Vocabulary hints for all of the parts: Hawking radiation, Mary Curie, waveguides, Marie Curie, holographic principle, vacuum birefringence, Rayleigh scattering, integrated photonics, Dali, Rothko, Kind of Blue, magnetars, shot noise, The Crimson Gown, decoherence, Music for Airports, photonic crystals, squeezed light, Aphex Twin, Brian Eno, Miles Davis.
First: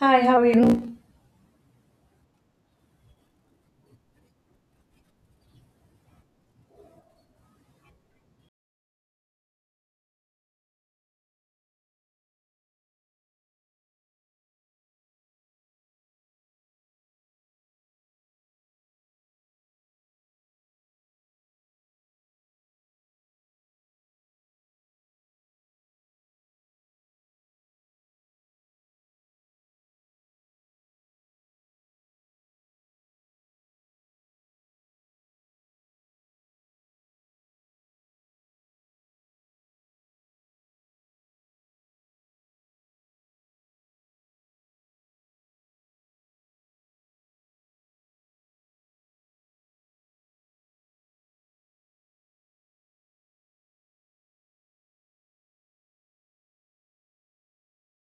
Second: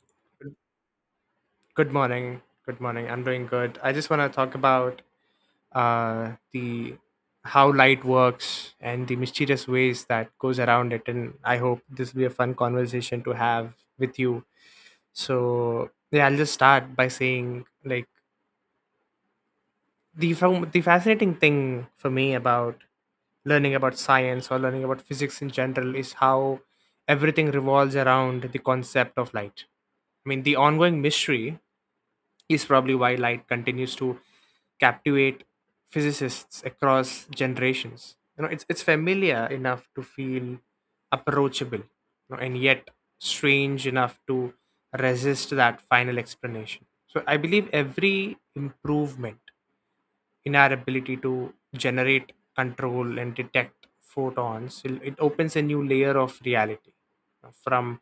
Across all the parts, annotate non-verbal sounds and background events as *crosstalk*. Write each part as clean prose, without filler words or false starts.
Hi, how are you? Good morning. Good morning. I'm doing good. I just want to talk about the how light works and the mysterious ways that goes around it. And I hope this will be a fun conversation to have with you. So yeah, I'll just start by saying like the fascinating thing for me about learning about science or learning about physics in general is how everything revolves around the concept of light. I mean, the ongoing mystery is probably why light continues to captivate physicists across generations. You know, it's familiar enough to feel approachable, and yet strange enough to resist that final explanation. So I believe every improvement in our ability to generate, control, and detect photons, it opens a new layer of reality, you know, from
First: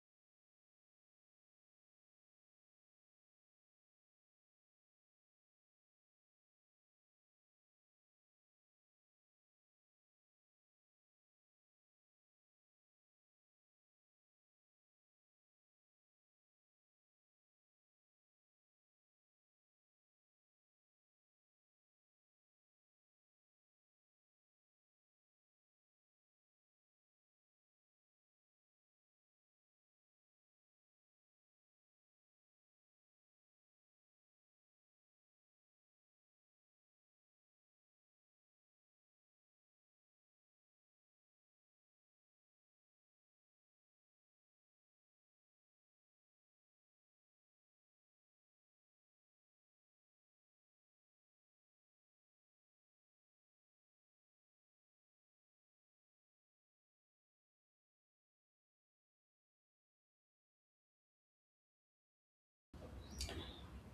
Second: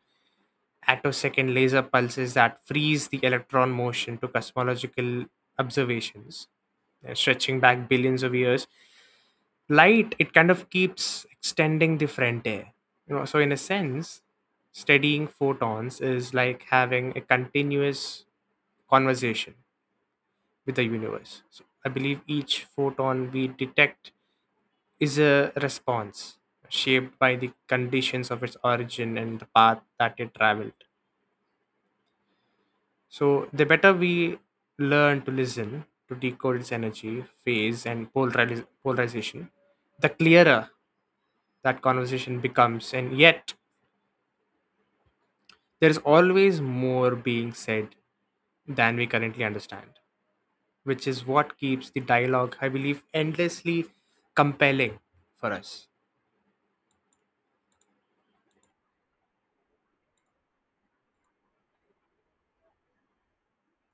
attosecond laser pulses that freeze the electron motion to cosmological observations, stretching back billions of years. Light, it kind of keeps extending the frontier. You know, so in a sense, studying photons is like having a continuous conversation with the universe. So I believe each photon we detect is a response shaped by the conditions of its origin and the path that it traveled. So the better we learn to listen, to decode its energy, phase, and polarization, the clearer that conversation becomes. And yet, there is always more being said than we currently understand, which is what keeps the dialogue, I believe, endlessly compelling for us.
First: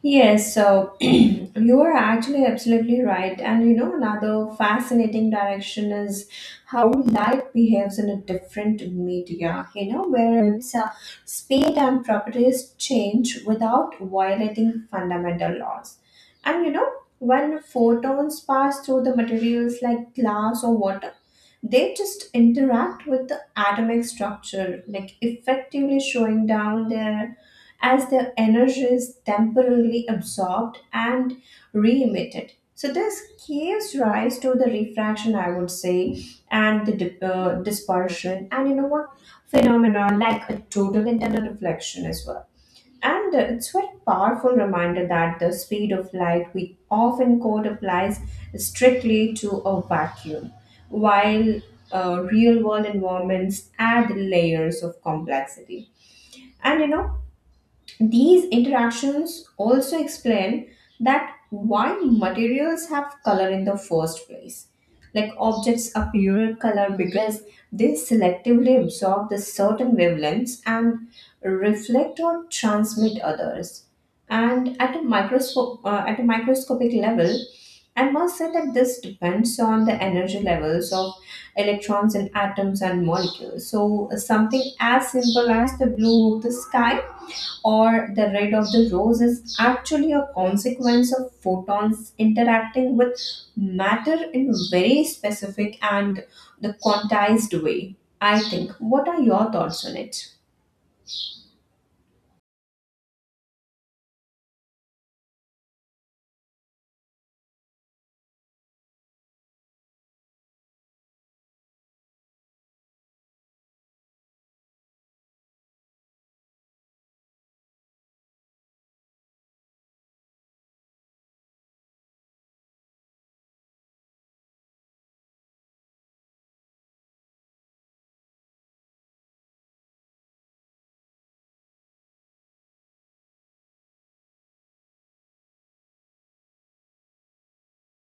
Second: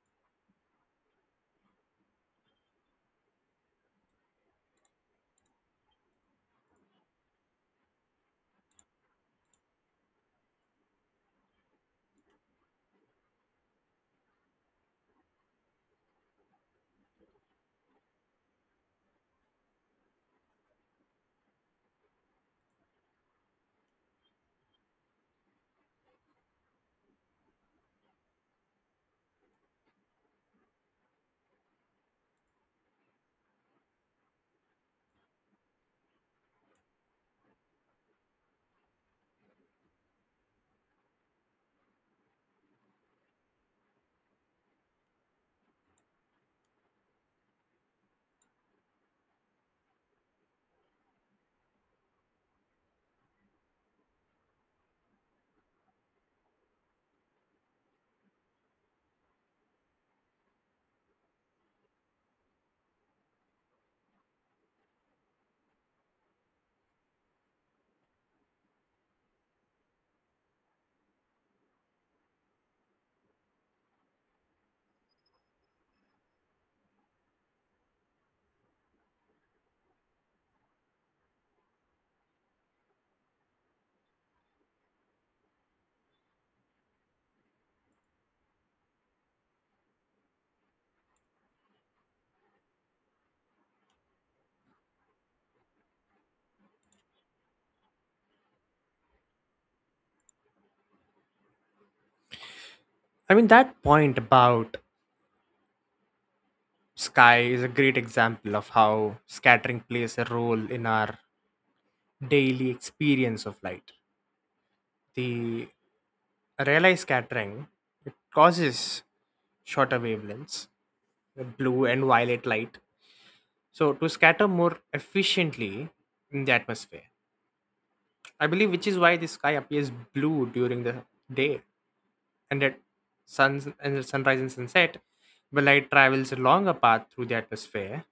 Yes, so *clears throat* you are actually absolutely right. And you know, another fascinating direction is how light behaves in a different media, you know, whereas speed and properties change without violating fundamental laws. And you know, when photons pass through the materials like glass or water, they just interact with the atomic structure, like effectively showing down their as the energy is temporarily absorbed and re-emitted. So this gives rise to the refraction, I would say, and the dispersion, and you know what phenomena like a total internal reflection as well. And it's very powerful reminder that the speed of light we often quote applies strictly to a vacuum, while real world environments add layers of complexity. And you know, these interactions also explain that why materials have color in the first place. Like objects appear color because they selectively absorb the certain wavelengths and reflect or transmit others. And at a microscopic level, I must say that this depends on the energy levels of electrons in atoms and molecules. So something as simple as the blue of the sky or the red of the rose is actually a consequence of photons interacting with matter in very specific and the quantized way. I think, what are your thoughts on it? I mean, that point about sky is a great example of how scattering plays a role in our daily experience of light. The Rayleigh scattering, it causes shorter wavelengths, the blue and violet light, so to scatter more efficiently in the atmosphere. I believe which is why the sky appears blue during the day, and at suns and at sunrise and sunset, the light travels a longer path through the atmosphere,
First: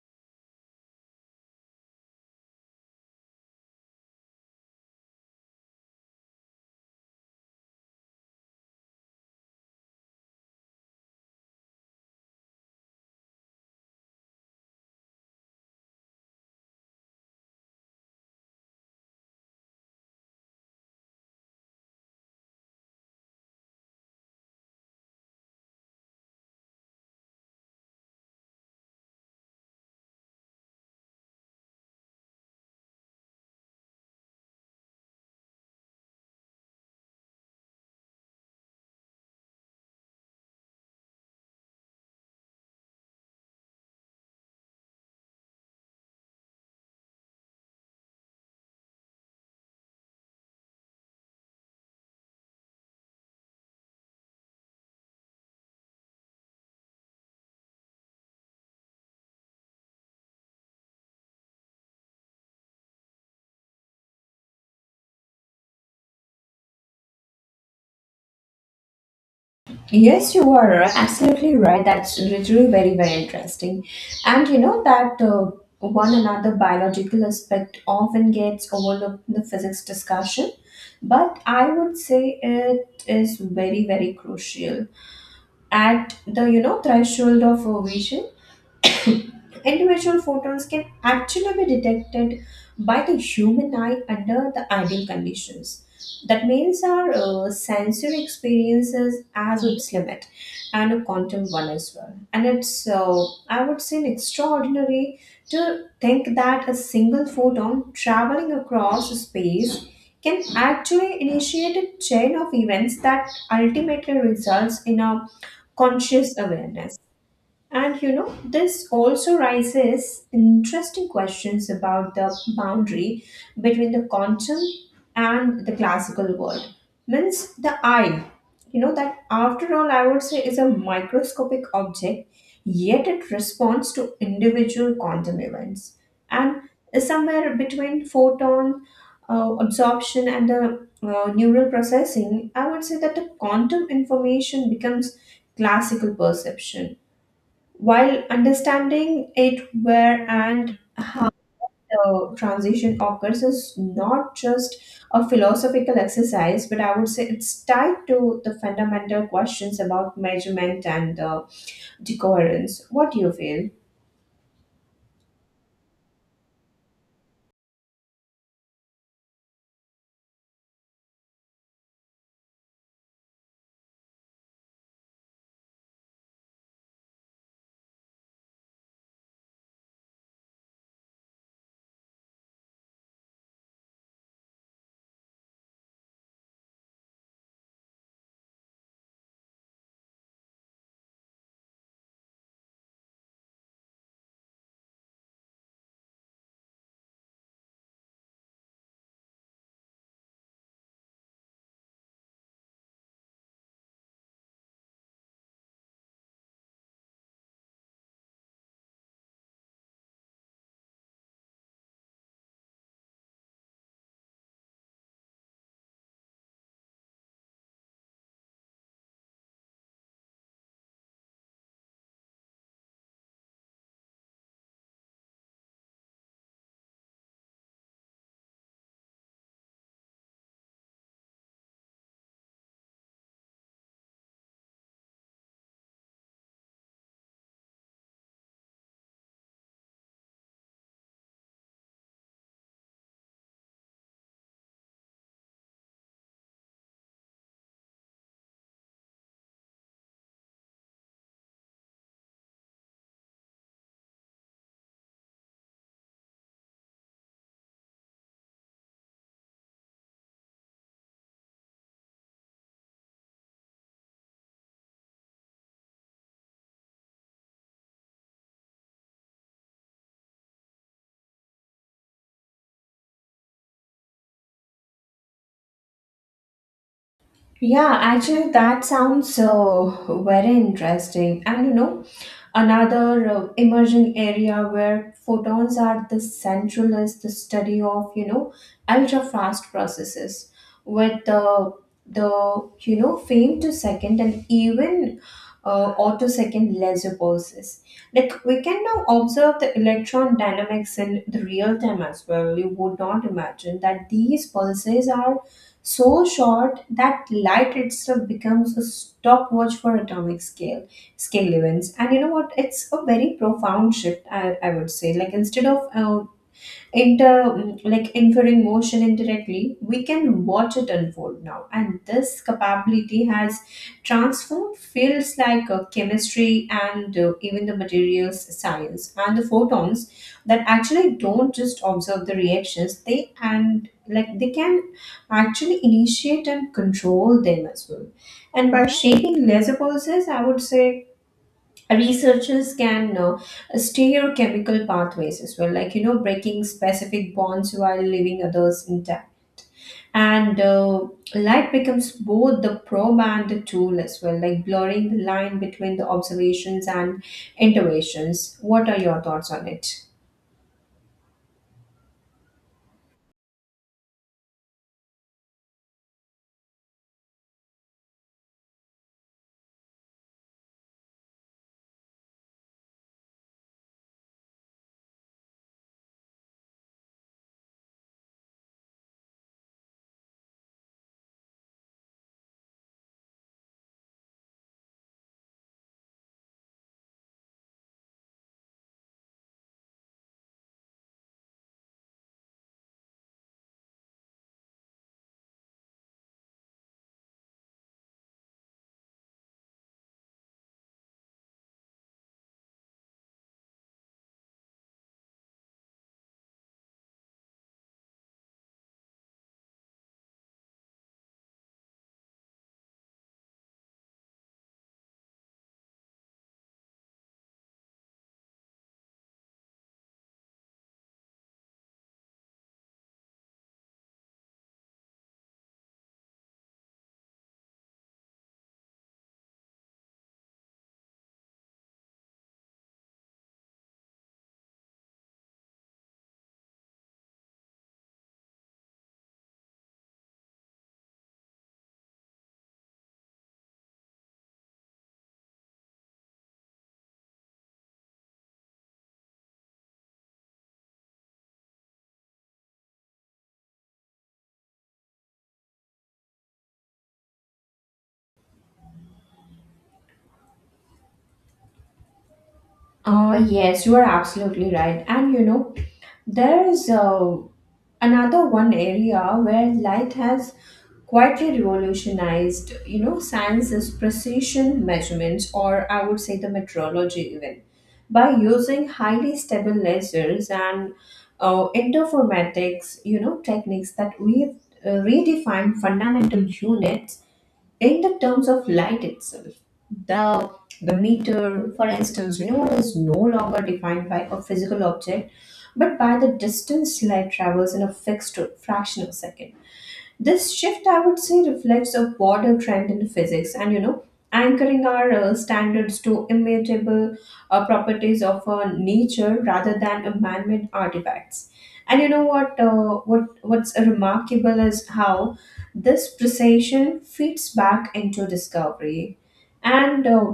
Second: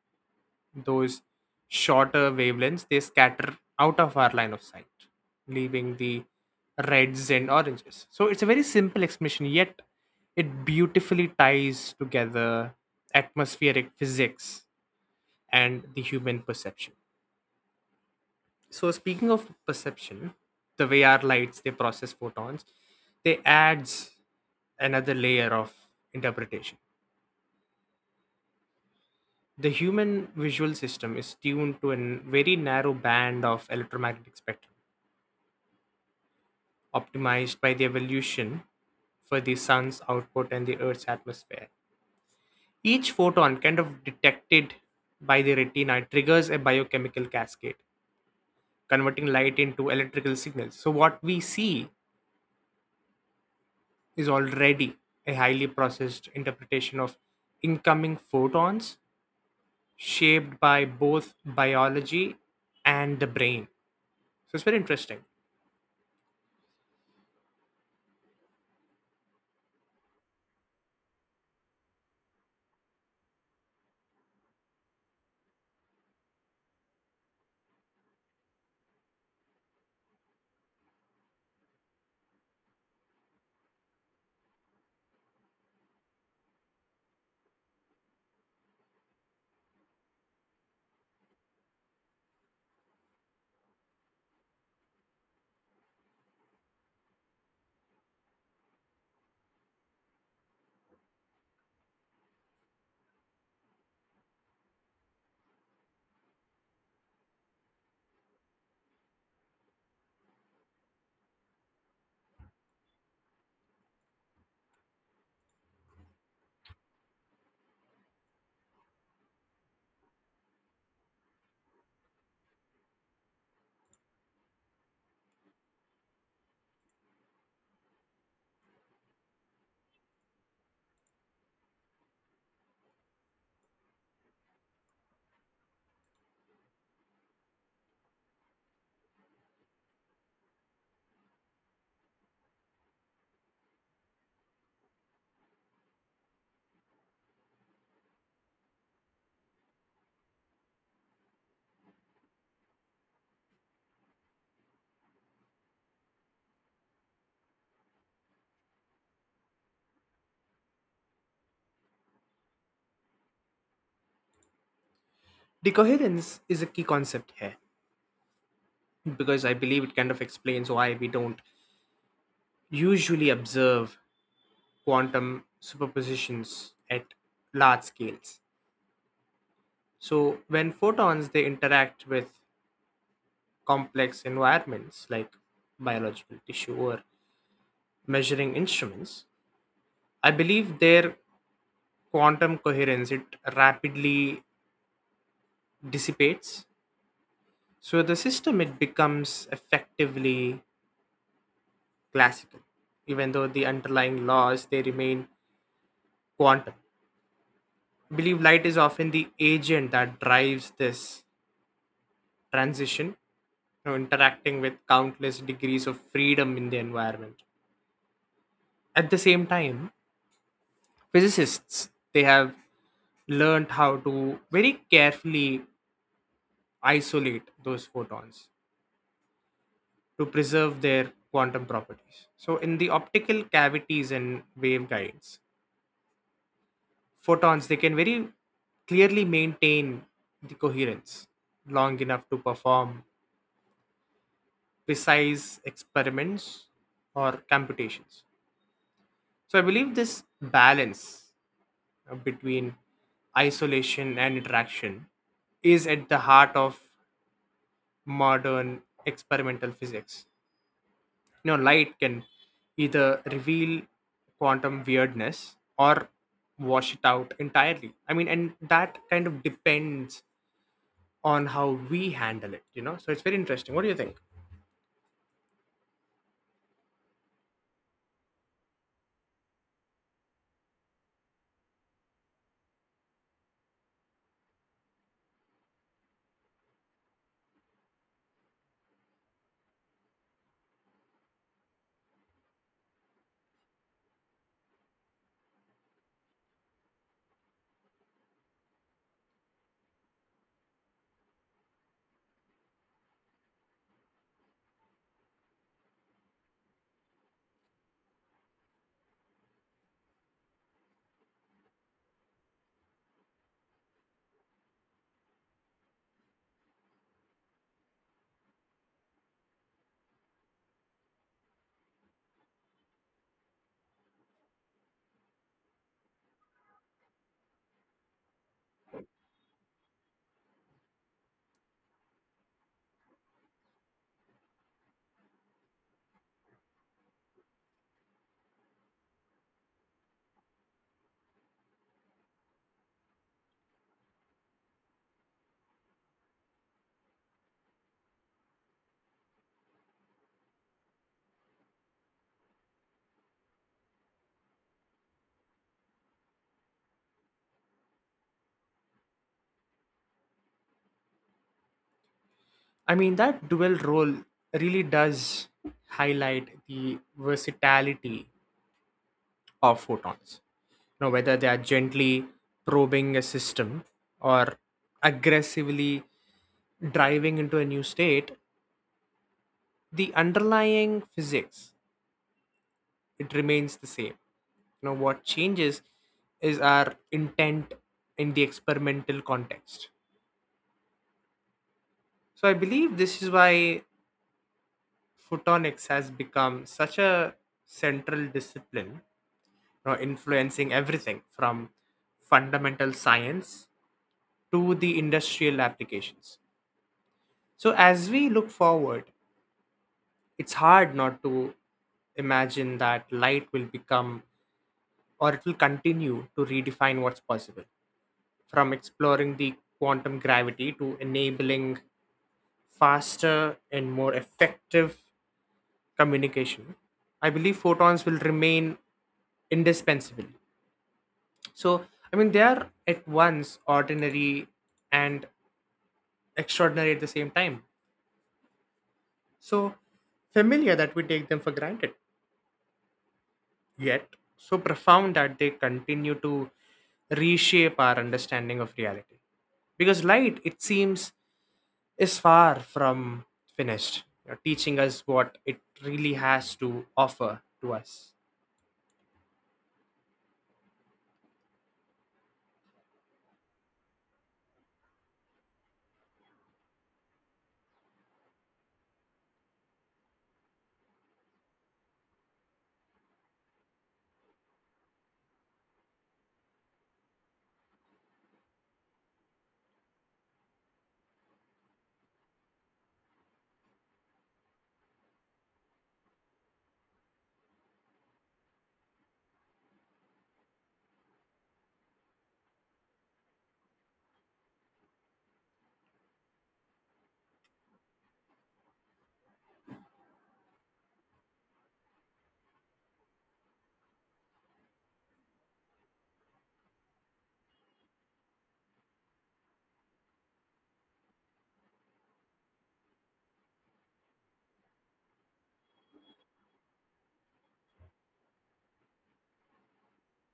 those shorter wavelengths they scatter out of our line of sight, leaving the reds and oranges. So it's a very simple explanation, yet it beautifully ties together atmospheric physics and the human perception. So speaking of perception, the way our lights they process photons, they adds another layer of interpretation. The human visual system is tuned to a very narrow band of electromagnetic spectrum, optimized by the evolution for the sun's output and the earth's atmosphere. Each photon, kind of detected by the retina, triggers a biochemical cascade, converting light into electrical signals. So, what we see is already a highly processed interpretation of incoming photons, shaped by both biology and the brain. So, it's very interesting. Yes, you are absolutely right. That's literally very, very interesting. And you know that one another biological aspect often gets overlooked in the physics discussion, but I would say it is very, very crucial at the, you know, threshold of ovation. Individual photons can actually be detected by the human eye under the ideal conditions. That means our sensory experiences as its limit and a quantum one as well. And it's, I would say, an extraordinary to think that a single photon traveling across space can actually initiate a chain of events that ultimately results in a conscious awareness. And you know, this also raises interesting questions about the boundary between the quantum and the classical world. Means the eye, you know, that after all, I would say is a microscopic object, yet it responds to individual quantum events. And somewhere between photon absorption and the neural processing, I would say that the quantum information becomes classical perception, while understanding it where and the transition occurs is not just a philosophical exercise, but I would say it's tied to the fundamental questions about measurement and decoherence. What do you feel? Decoherence is a key concept here because I believe it kind of explains why we don't usually observe quantum superpositions at large scales. So when photons they interact with complex environments like biological tissue or measuring instruments, I believe their quantum coherence it rapidly dissipates. So the system it becomes effectively classical, even though the underlying laws they remain quantum. I believe light is often the agent that drives this transition, you know, interacting with countless degrees of freedom in the environment. At the same time, physicists they have learned how to very carefully isolate those photons to preserve their quantum properties. So in the optical cavities and waveguides, photons they can very clearly maintain the coherence long enough to perform precise experiments or computations. So I believe this balance between isolation and interaction is at the heart of modern experimental physics. You know, light can either reveal quantum weirdness or wash it out entirely. I mean, and that kind of depends on how we handle it, you know? So it's very interesting. What do you think? Yeah, actually, that sounds very interesting. And you know, another emerging area where photons are the central is the study of, you know, ultra fast processes with the, you know, frame to second and even autosecond laser pulses. Like we can now observe the electron dynamics in the real time as well. You would not imagine that these pulses are so short that light itself becomes a stopwatch for atomic scale scale events. And you know what? It's a very profound shift, I would say. Like instead of inter mm, like inferring motion indirectly, we can watch it unfold now, and this capability has transformed fields like chemistry and even the materials science, and the photons that actually don't just observe the reactions, they can actually initiate and control them as well. And by shaping laser pulses, I would say researchers can steer chemical pathways as well, like, you know, breaking specific bonds while leaving others intact. And light becomes both the probe and the tool as well, like blurring the line between the observations and interventions. What are your thoughts on it? I mean, that dual role really does highlight the versatility of photons. You know, whether they are gently probing a system or aggressively driving into a new state, the underlying physics it remains the same. You know what changes is our intent in the experimental context. So I believe this is why photonics has become such a central discipline, you know, influencing everything from fundamental science to the industrial applications. So, as we look forward, it's hard not to imagine that light will become or it will continue to redefine what's possible, from exploring the quantum gravity to enabling faster and more effective communication. I believe photons will remain indispensable. So, I mean, they are at once ordinary and extraordinary at the same time, so familiar that we take them for granted, yet so profound that they continue to reshape our understanding of reality. Because light, it seems, is far from finished, you know, teaching us what it really has to offer to us. Yes, you are absolutely right. And you know, there's another one area where light has quietly revolutionized, you know, science is precision measurements, or I would say the metrology even. By using highly stable lasers and interferomatics, you know, techniques that we redefine fundamental units in the terms of light itself. The the meter, for instance, you know, is no longer defined by a physical object, but by the distance light travels in a fixed fraction of a second. This shift, I would say, reflects a broader trend in physics, and, you know, anchoring our standards to immutable properties of nature rather than a man-made artifacts. And you know what, what's remarkable is how this precision feeds back into discovery. And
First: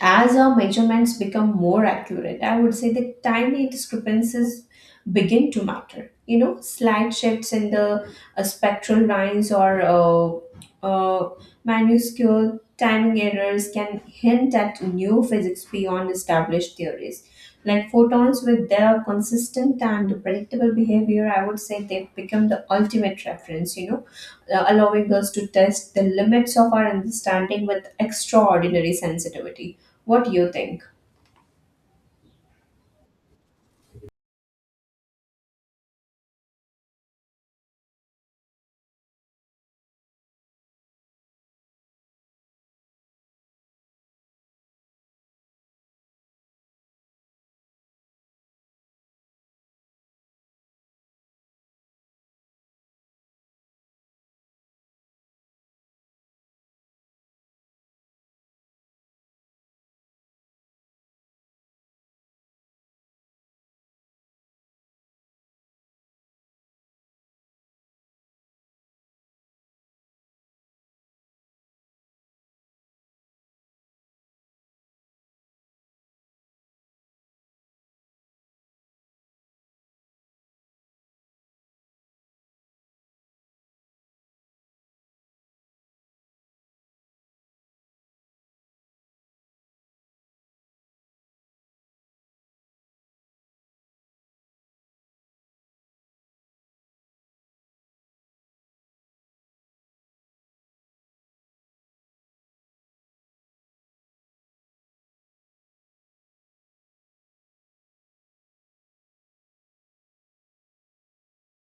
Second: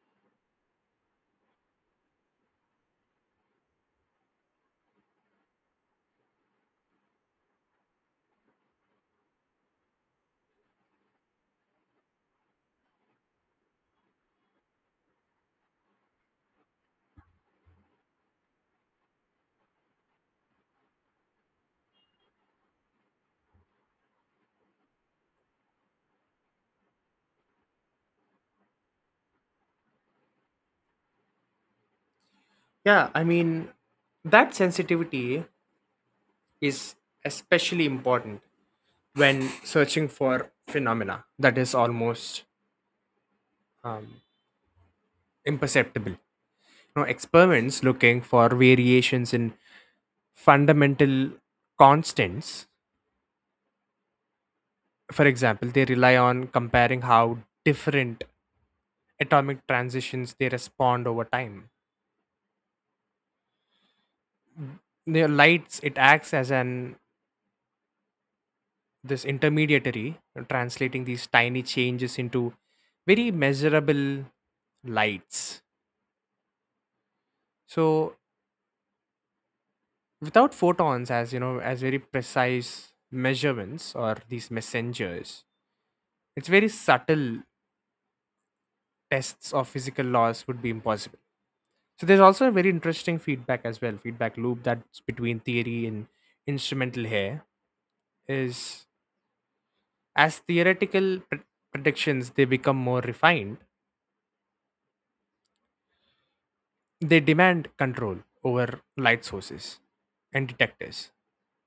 as our measurements become more accurate, I would say the tiny discrepancies begin to matter. You know, slight shifts in the spectral lines or minuscule timing errors can hint at new physics beyond established theories. Like photons, with their consistent and predictable behavior, I would say they've become the ultimate reference, you know, allowing us to test the limits of our understanding with extraordinary sensitivity. What do you think? Yeah, I mean, that sensitivity is especially important when searching for phenomena that is almost um, imperceptible. Know, experiments looking for variations in fundamental constants. For example, they rely on comparing how different atomic transitions they respond over time. The lights it acts as an this intermediary, translating these tiny changes into very measurable lights. So without photons as you know as very precise measurements or these messengers, it's very subtle tests of physical laws would be impossible. So there's also a very interesting feedback as well, feedback loop that's between theory and instrumental here is as theoretical predictions they become more refined, they demand control over light sources and detectors.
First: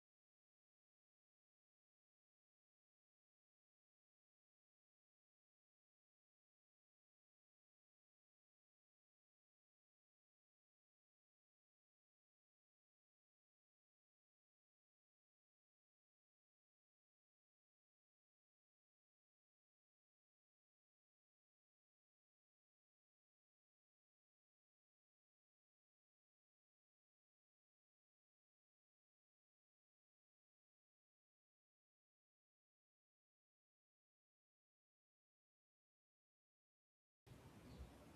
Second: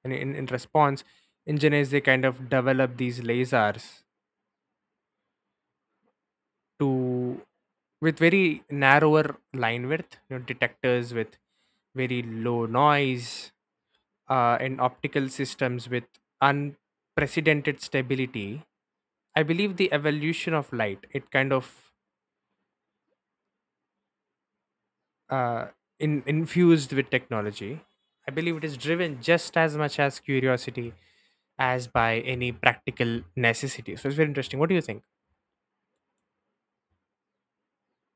And in response, engineers they kind of develop these lasers to with very narrower line width, you know, detectors with very low noise, and optical systems with unprecedented stability. I believe the evolution of light, it kind of uh, infused with technology. I believe it is driven just as much as curiosity as by any practical necessity. So it's very interesting. What do you think?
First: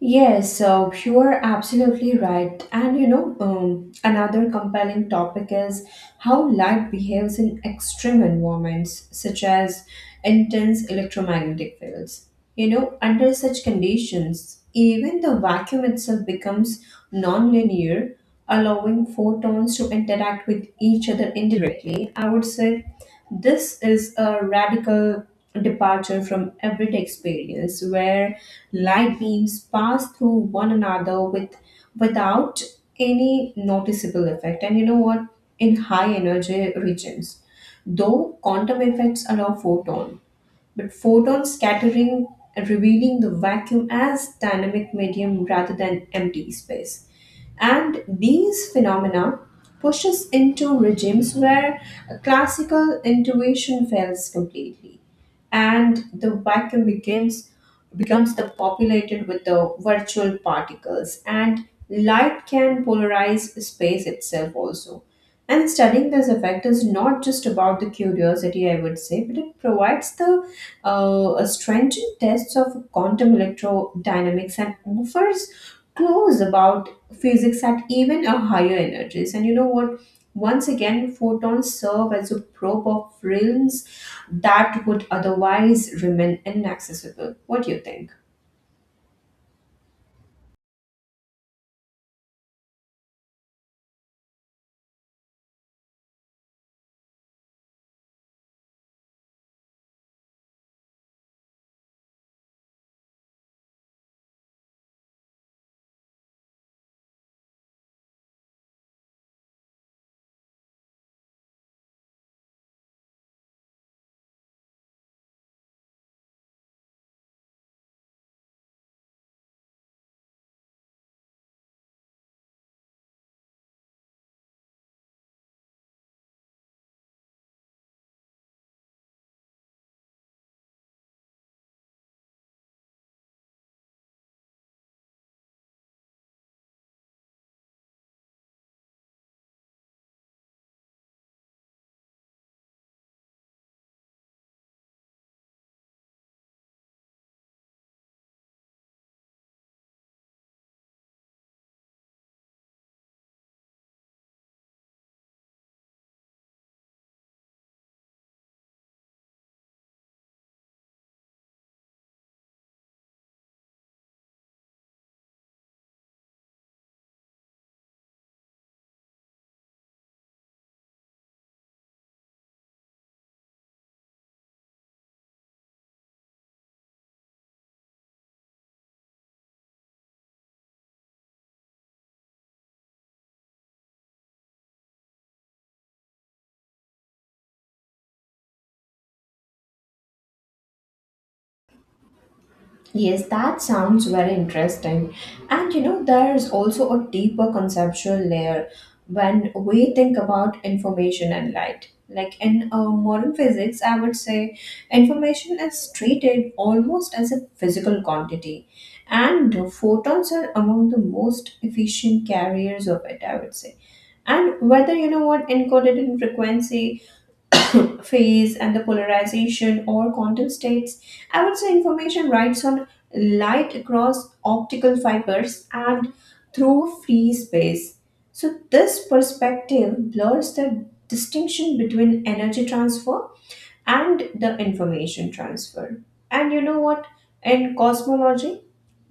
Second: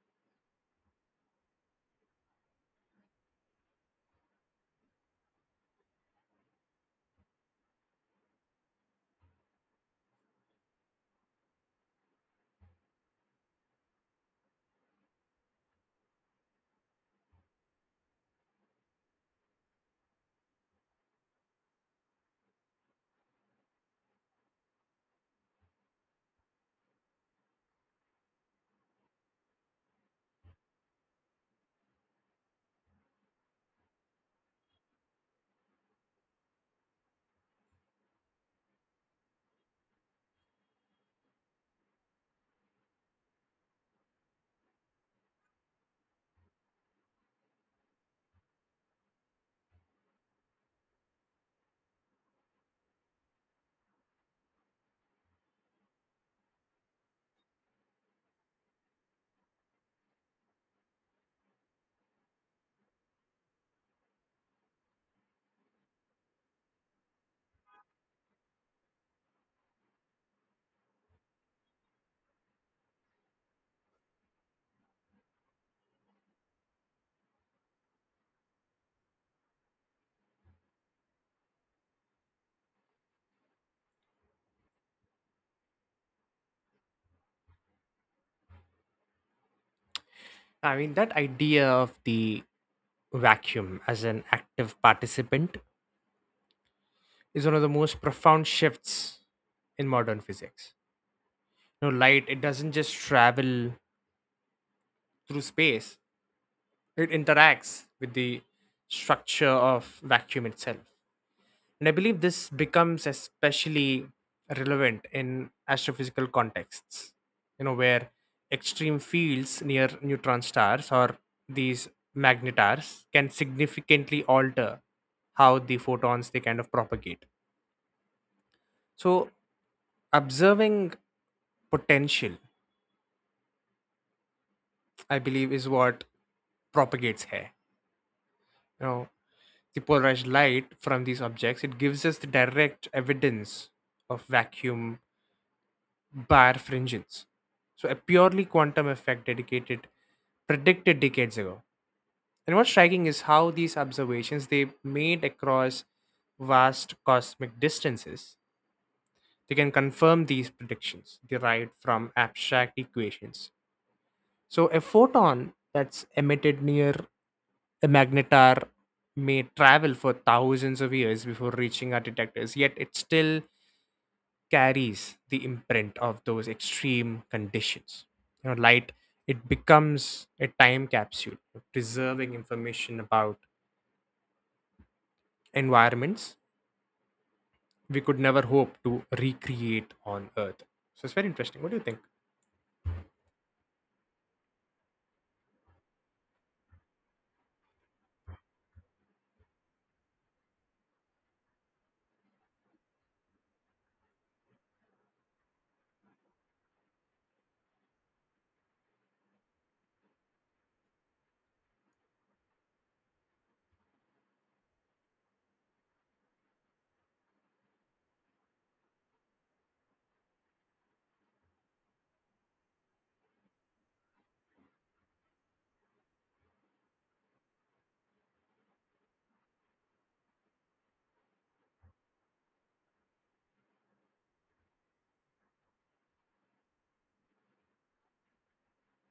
Yes, so you're absolutely right. And you know, another compelling topic is how light behaves in extreme environments, such as intense electromagnetic fields. You know, under such conditions, even the vacuum itself becomes nonlinear, allowing photons to interact with each other indirectly. I would say this is a radical departure from everyday experience where light beams pass through one another without any noticeable effect. And you know what? In high energy regions, though quantum effects allow photon scattering, revealing the vacuum as dynamic medium rather than empty space. And these phenomena push us into regimes where classical intuition fails completely, and the vacuum begins becomes the populated with the virtual particles, and light can polarize space itself also. And studying this effect is not just about the curiosity, I would say, but it provides the stringent tests of quantum electrodynamics and offers clues about physics at even a higher energies. And you know what? Once again, photons serve as a probe of realms that would otherwise remain inaccessible. What do you think? I mean, that idea of the vacuum as an active participant is one of the most profound shifts in modern physics. You know, light, it doesn't just travel through space, it interacts with the structure of vacuum itself. And I believe this becomes especially relevant in astrophysical contexts, you know, where extreme fields near neutron stars or these magnetars can significantly alter how the photons they kind of propagate. So observing potential, I believe, is what propagates hair. You know, the polarized light from these objects, it gives us the direct evidence of vacuum bar fringence. So, a purely quantum effect dedicated predicted decades ago. And what's striking is how these observations they made across vast cosmic distances, they can confirm these predictions derived from abstract equations. So a photon that's emitted near the magnetar may travel for thousands of years before reaching our detectors, yet it still carries the imprint of those extreme conditions. You know, light it becomes a time capsule, preserving information about environments we could never hope to recreate on Earth. So it's very interesting. What do you think? Yes, that sounds very interesting. And you know, there is also a deeper conceptual layer when we think about information and light. Like in modern physics, I would say information is treated almost as a physical quantity, and photons are among the most efficient carriers of it, I would say. And whether, you know what, encoded in frequency, *clears throat* phase and the polarization or quantum states. I would say information rides on light across optical fibers and through free space. So, this perspective blurs the distinction between energy transfer and the information transfer. And you know what? In cosmology,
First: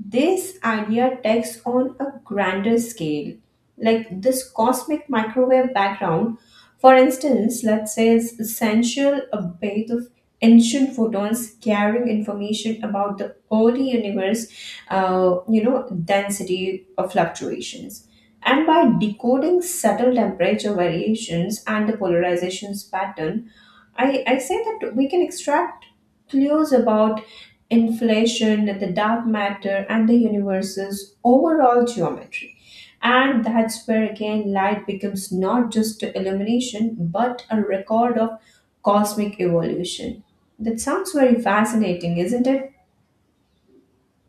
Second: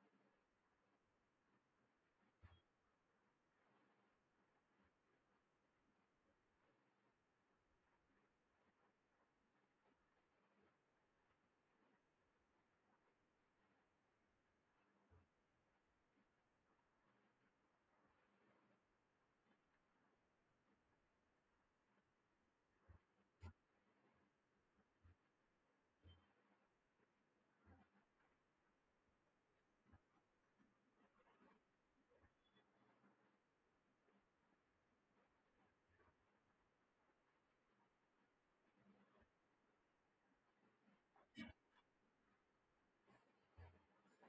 this idea takes on a grander scale. Like this cosmic microwave background, for instance, let's say is essential a bit of ancient photons carrying information about the early universe, you know, density of fluctuations. And by decoding subtle temperature variations and the polarizations pattern, I say that we can extract clues about inflation, the dark matter, and the universe's overall geometry. And that's where again light becomes not just illumination but a record of cosmic evolution. That sounds very fascinating, isn't it?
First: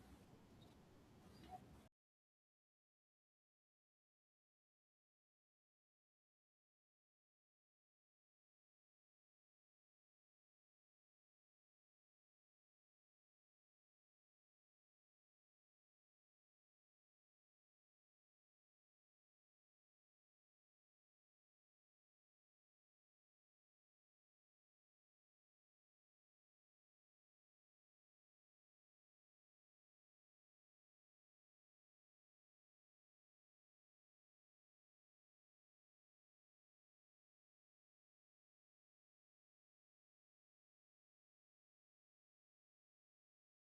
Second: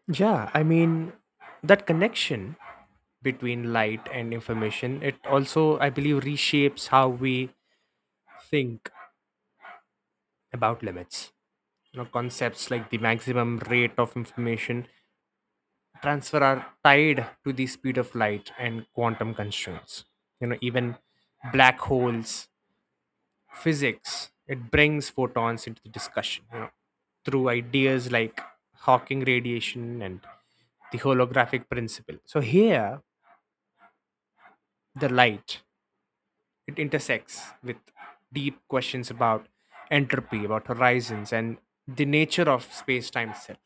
Yeah, I mean that connection between light and information it also I believe reshapes how we think about limits. You know, concepts like the maximum rate of information transfer are tied to the speed of light and quantum constraints. You know, even black holes, physics, it brings photons into the discussion, you know, through ideas like Hawking radiation and the holographic principle. So here, the light it intersects with deep questions about entropy, about horizons, and the nature of space-time itself.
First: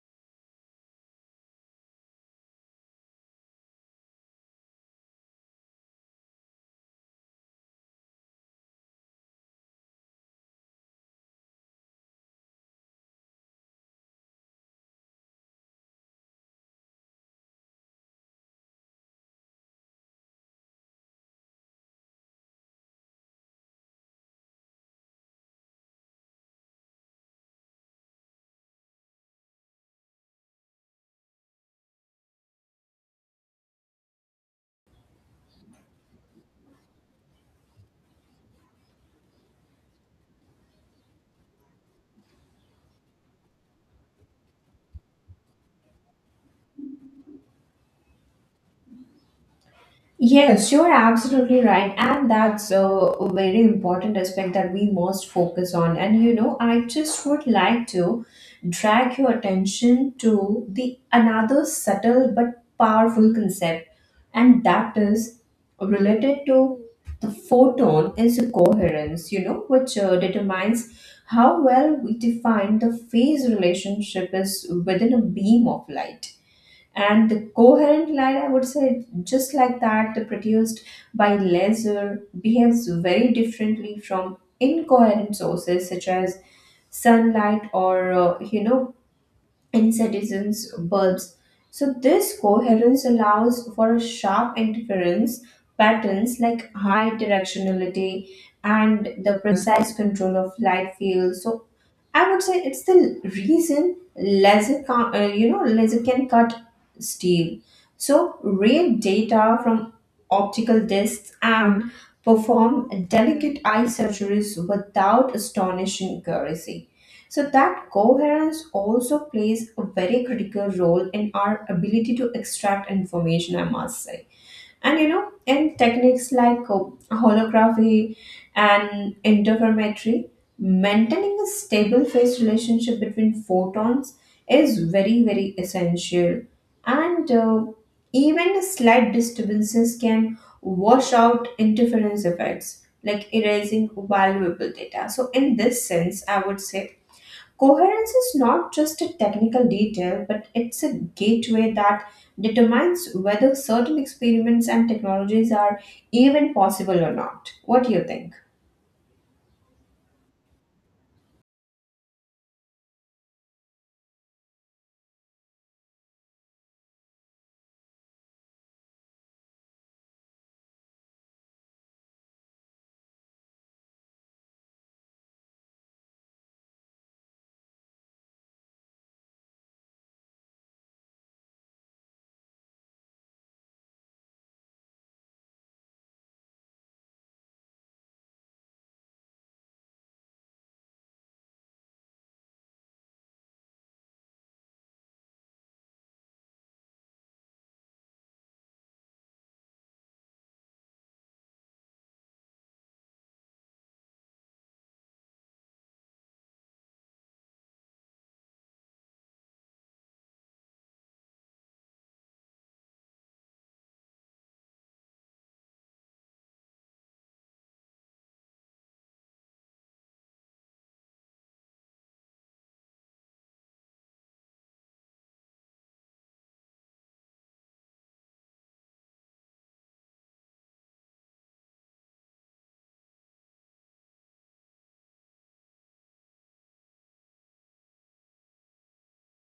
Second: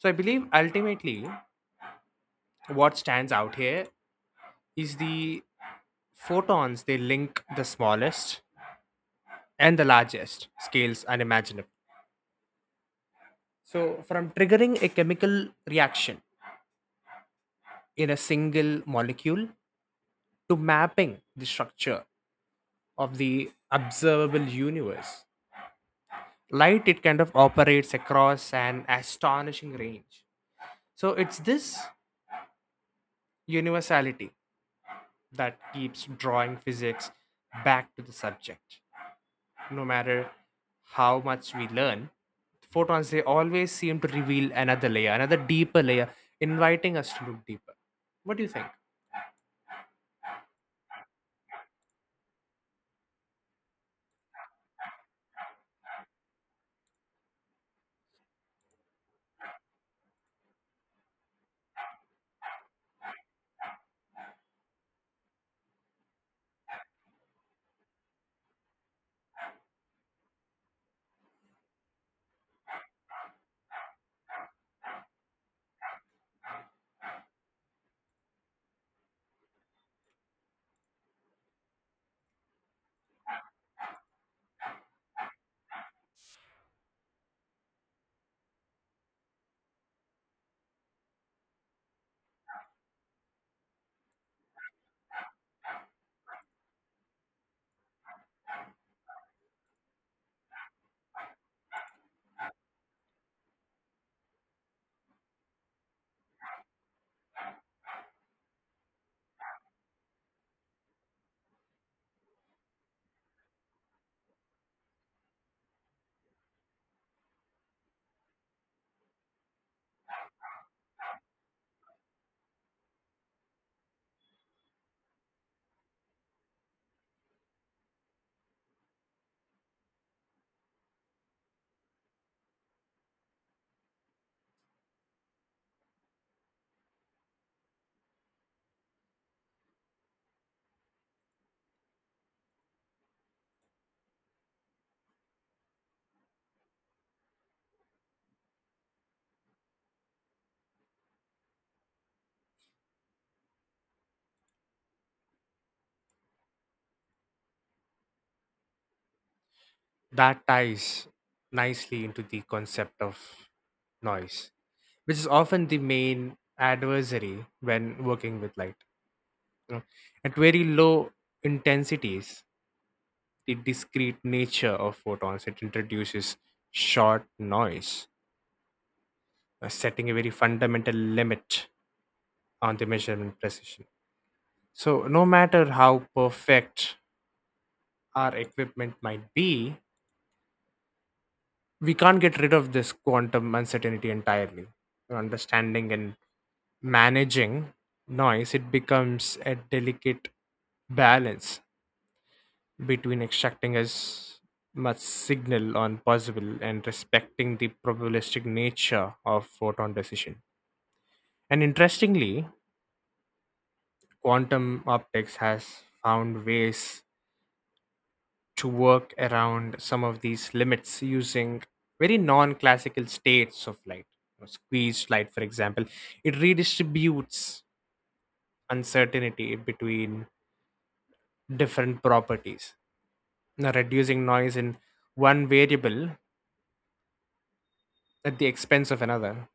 So I believe ultimately what stands out here is the photons they link the smallest and the largest scales unimaginable. So from triggering a chemical reaction in a single molecule to mapping the structure of the observable universe, light it kind of operates across an astonishing range. So it's this universality that keeps drawing physics back to the subject. No matter how much we learn, photons they always seem to reveal another layer, another deeper layer, inviting us to look deeper. What do you think? Yes, you're absolutely right. And that's a very important aspect that we must focus on. And you know, I just would like to drag your attention to the another subtle but powerful concept, and that is related to the photon is coherence, you know, which determines how well we define the phase relationship is within a beam of light, and the coherent line, I would say, just like that produced by laser behaves very differently from incoherent sources such as sunlight or, you know, incandescent bulbs. So this coherence allows for a sharp interference patterns, like high directionality and the precise control of light fields. So I would say it's the reason laser, you know, laser can cut steel. So read data from optical discs and. Mhm. Perform delicate eye surgeries without astonishing accuracy. So that coherence also plays a very critical role in our ability to extract information, I must say. And you know, in techniques like holography and interferometry, maintaining a stable phase relationship between photons is very, very essential. And even slight disturbances can wash out interference effects, like erasing valuable data. So, in this sense, I would say coherence is not just a technical detail, but it's a gateway that determines whether certain experiments and technologies are even possible or not. What do you think? That ties nicely into the concept of noise, which is often the main adversary when working with light, you know. At very low intensities, the discrete nature of photons it introduces short noise, setting a very fundamental limit on the measurement precision. So, no matter how perfect our equipment might be, we can't get rid of this quantum uncertainty entirely. Understanding and managing noise, it becomes a delicate balance between extracting as much signal on possible and respecting the probabilistic nature of photon decision. And interestingly, quantum optics has found ways to work around some of these limits using very non-classical states of light. You know, squeezed light, for example, it redistributes uncertainty between different properties, you reducing noise in one variable at the expense of another.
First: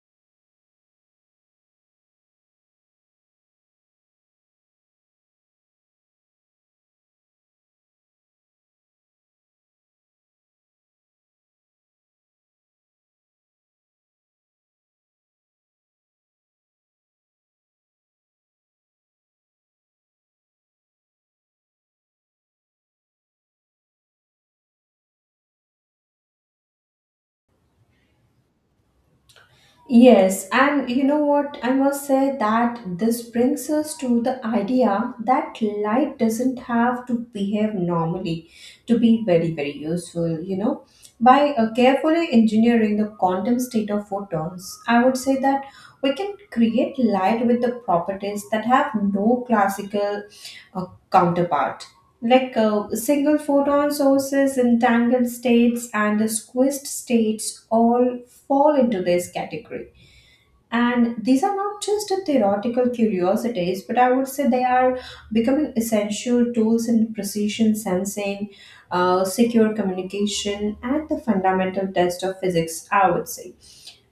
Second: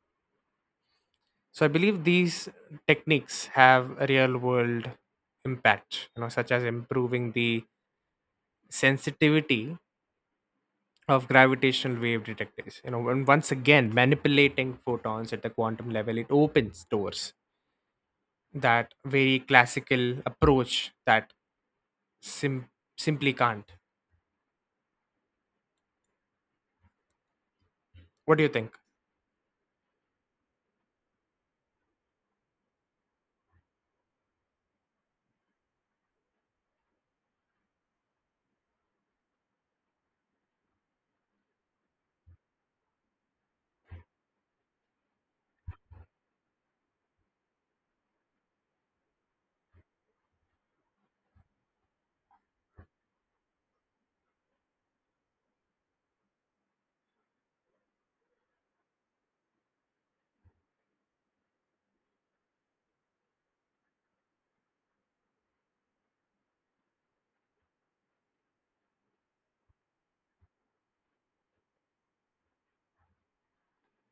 So I believe these techniques have a real-world impact, you know, such as improving the sensitivity of gravitational wave detectors. You know, and once again, manipulating photons at the quantum level, it opens doors that very classical approach that sim- simply can't. What do you think? Yes, and you know what? I must say that this brings us to the idea that light doesn't have to behave normally to be very, very useful, you know. By carefully engineering the quantum state of photons, I would say that we can create light with the properties that have no classical counterpart. Like single photon sources, entangled states, and the squished states all fall into this category. And these are not just a theoretical curiosities, but I would say they are becoming essential tools in precision sensing, secure communication, and the fundamental test of physics, I would say.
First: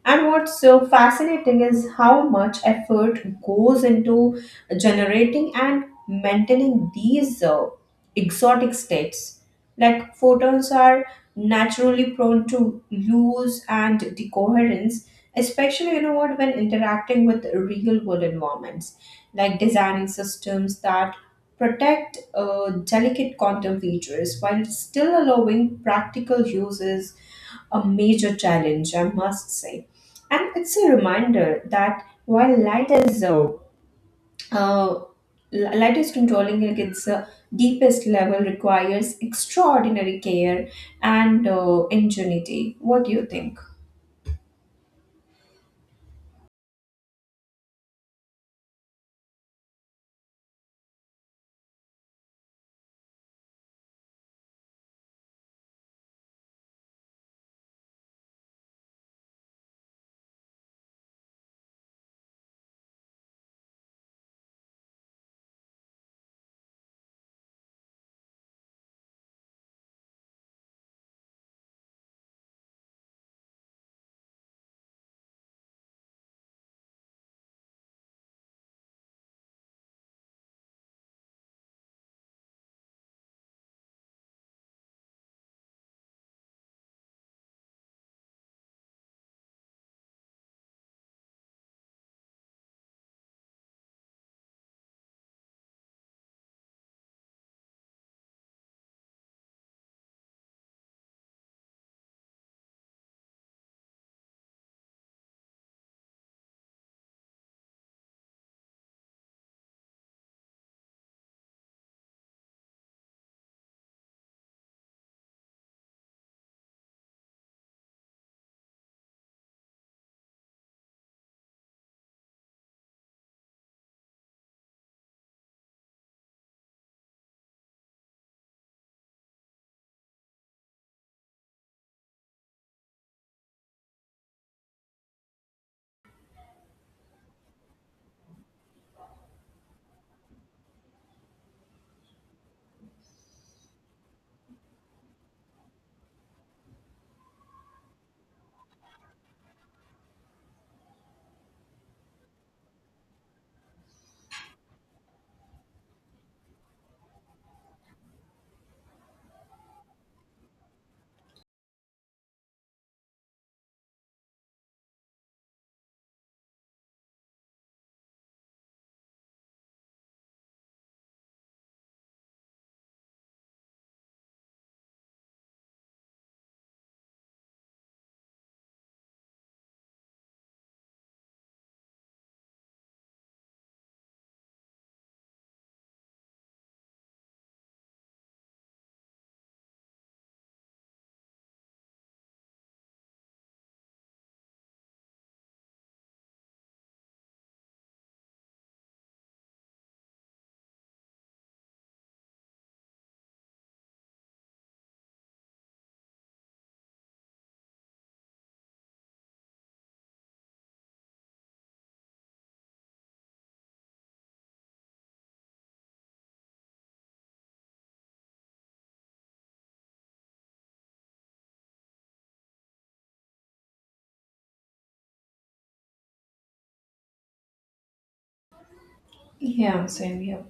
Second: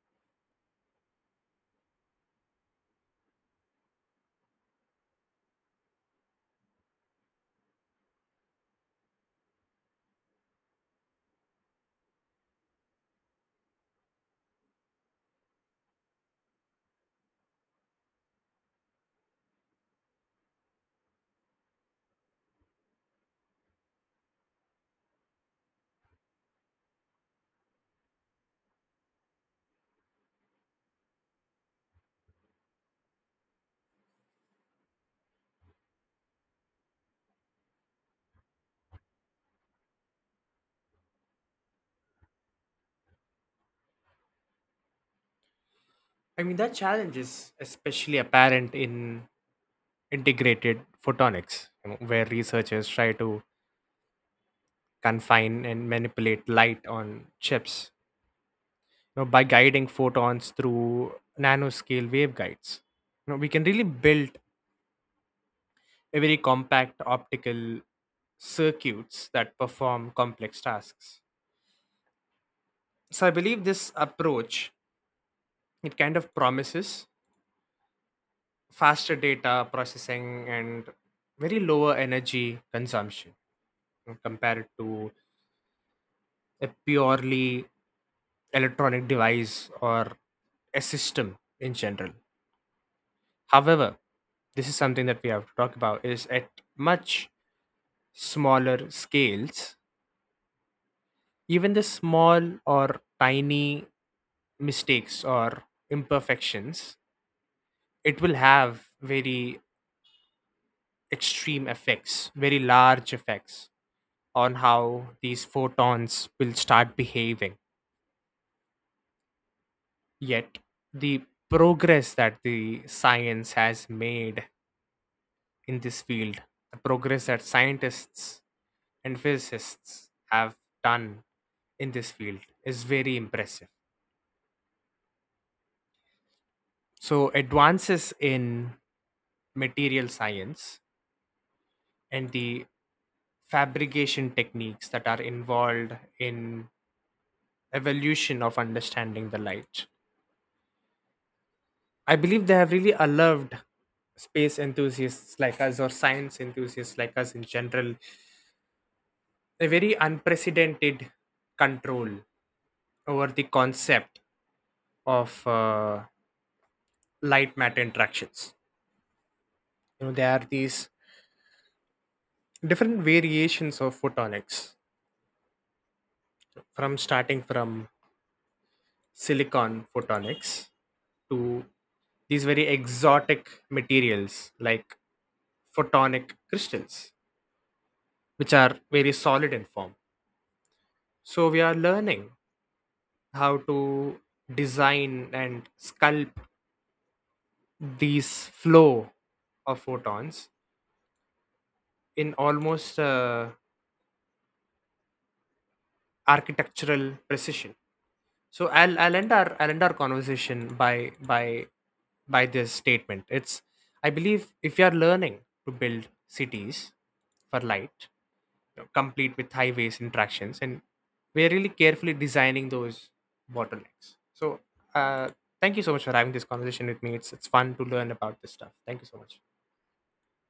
And what's so fascinating is how much effort goes into generating and maintaining these exotic states. Like photons are naturally prone to lose and decoherence, especially, you know what, when interacting with real world environments. Like designing systems that protect delicate quantum features while still allowing practical uses a major challenge, I must say. And it's a reminder that while uh, light is controlling at its deepest level requires extraordinary care and ingenuity. What do you think? I mean, that challenge is especially apparent in integrated photonics, you know, where researchers try to confine and manipulate light on chips, you know, by guiding photons through nanoscale waveguides. You know, we can really build a very compact optical circuits that perform complex tasks. So I believe this approach it kind of promises faster data processing and very lower energy consumption, you know, compared to a purely electronic device or a system in general. However, this is something that we have to talk about is at much smaller scales even the small or tiny mistakes or imperfections, it will have very extreme effects, very large effects on how these photons will start behaving. Yet, the progress that the science has made in this field, the progress that scientists and physicists have done in this field, is very impressive. So, advances in material science and the fabrication techniques that are involved in evolution of understanding the light. I believe they have really allowed space enthusiasts like us or science enthusiasts like us in general a very unprecedented control over the concept of light matter interactions. You know, there are these different variations of photonics from starting from silicon photonics to these very exotic materials like photonic crystals, which are very solid in form. So we are learning how to design and sculpt these flow of photons in almost architectural precision. So I'll end our conversation by this statement. It's I believe if you are learning to build cities for light, you know, complete with highways interactions, and we're really carefully designing those bottlenecks. So uh, thank you so much for having this conversation with me. It's fun to learn about this stuff. Thank you so much. Yeah, same here.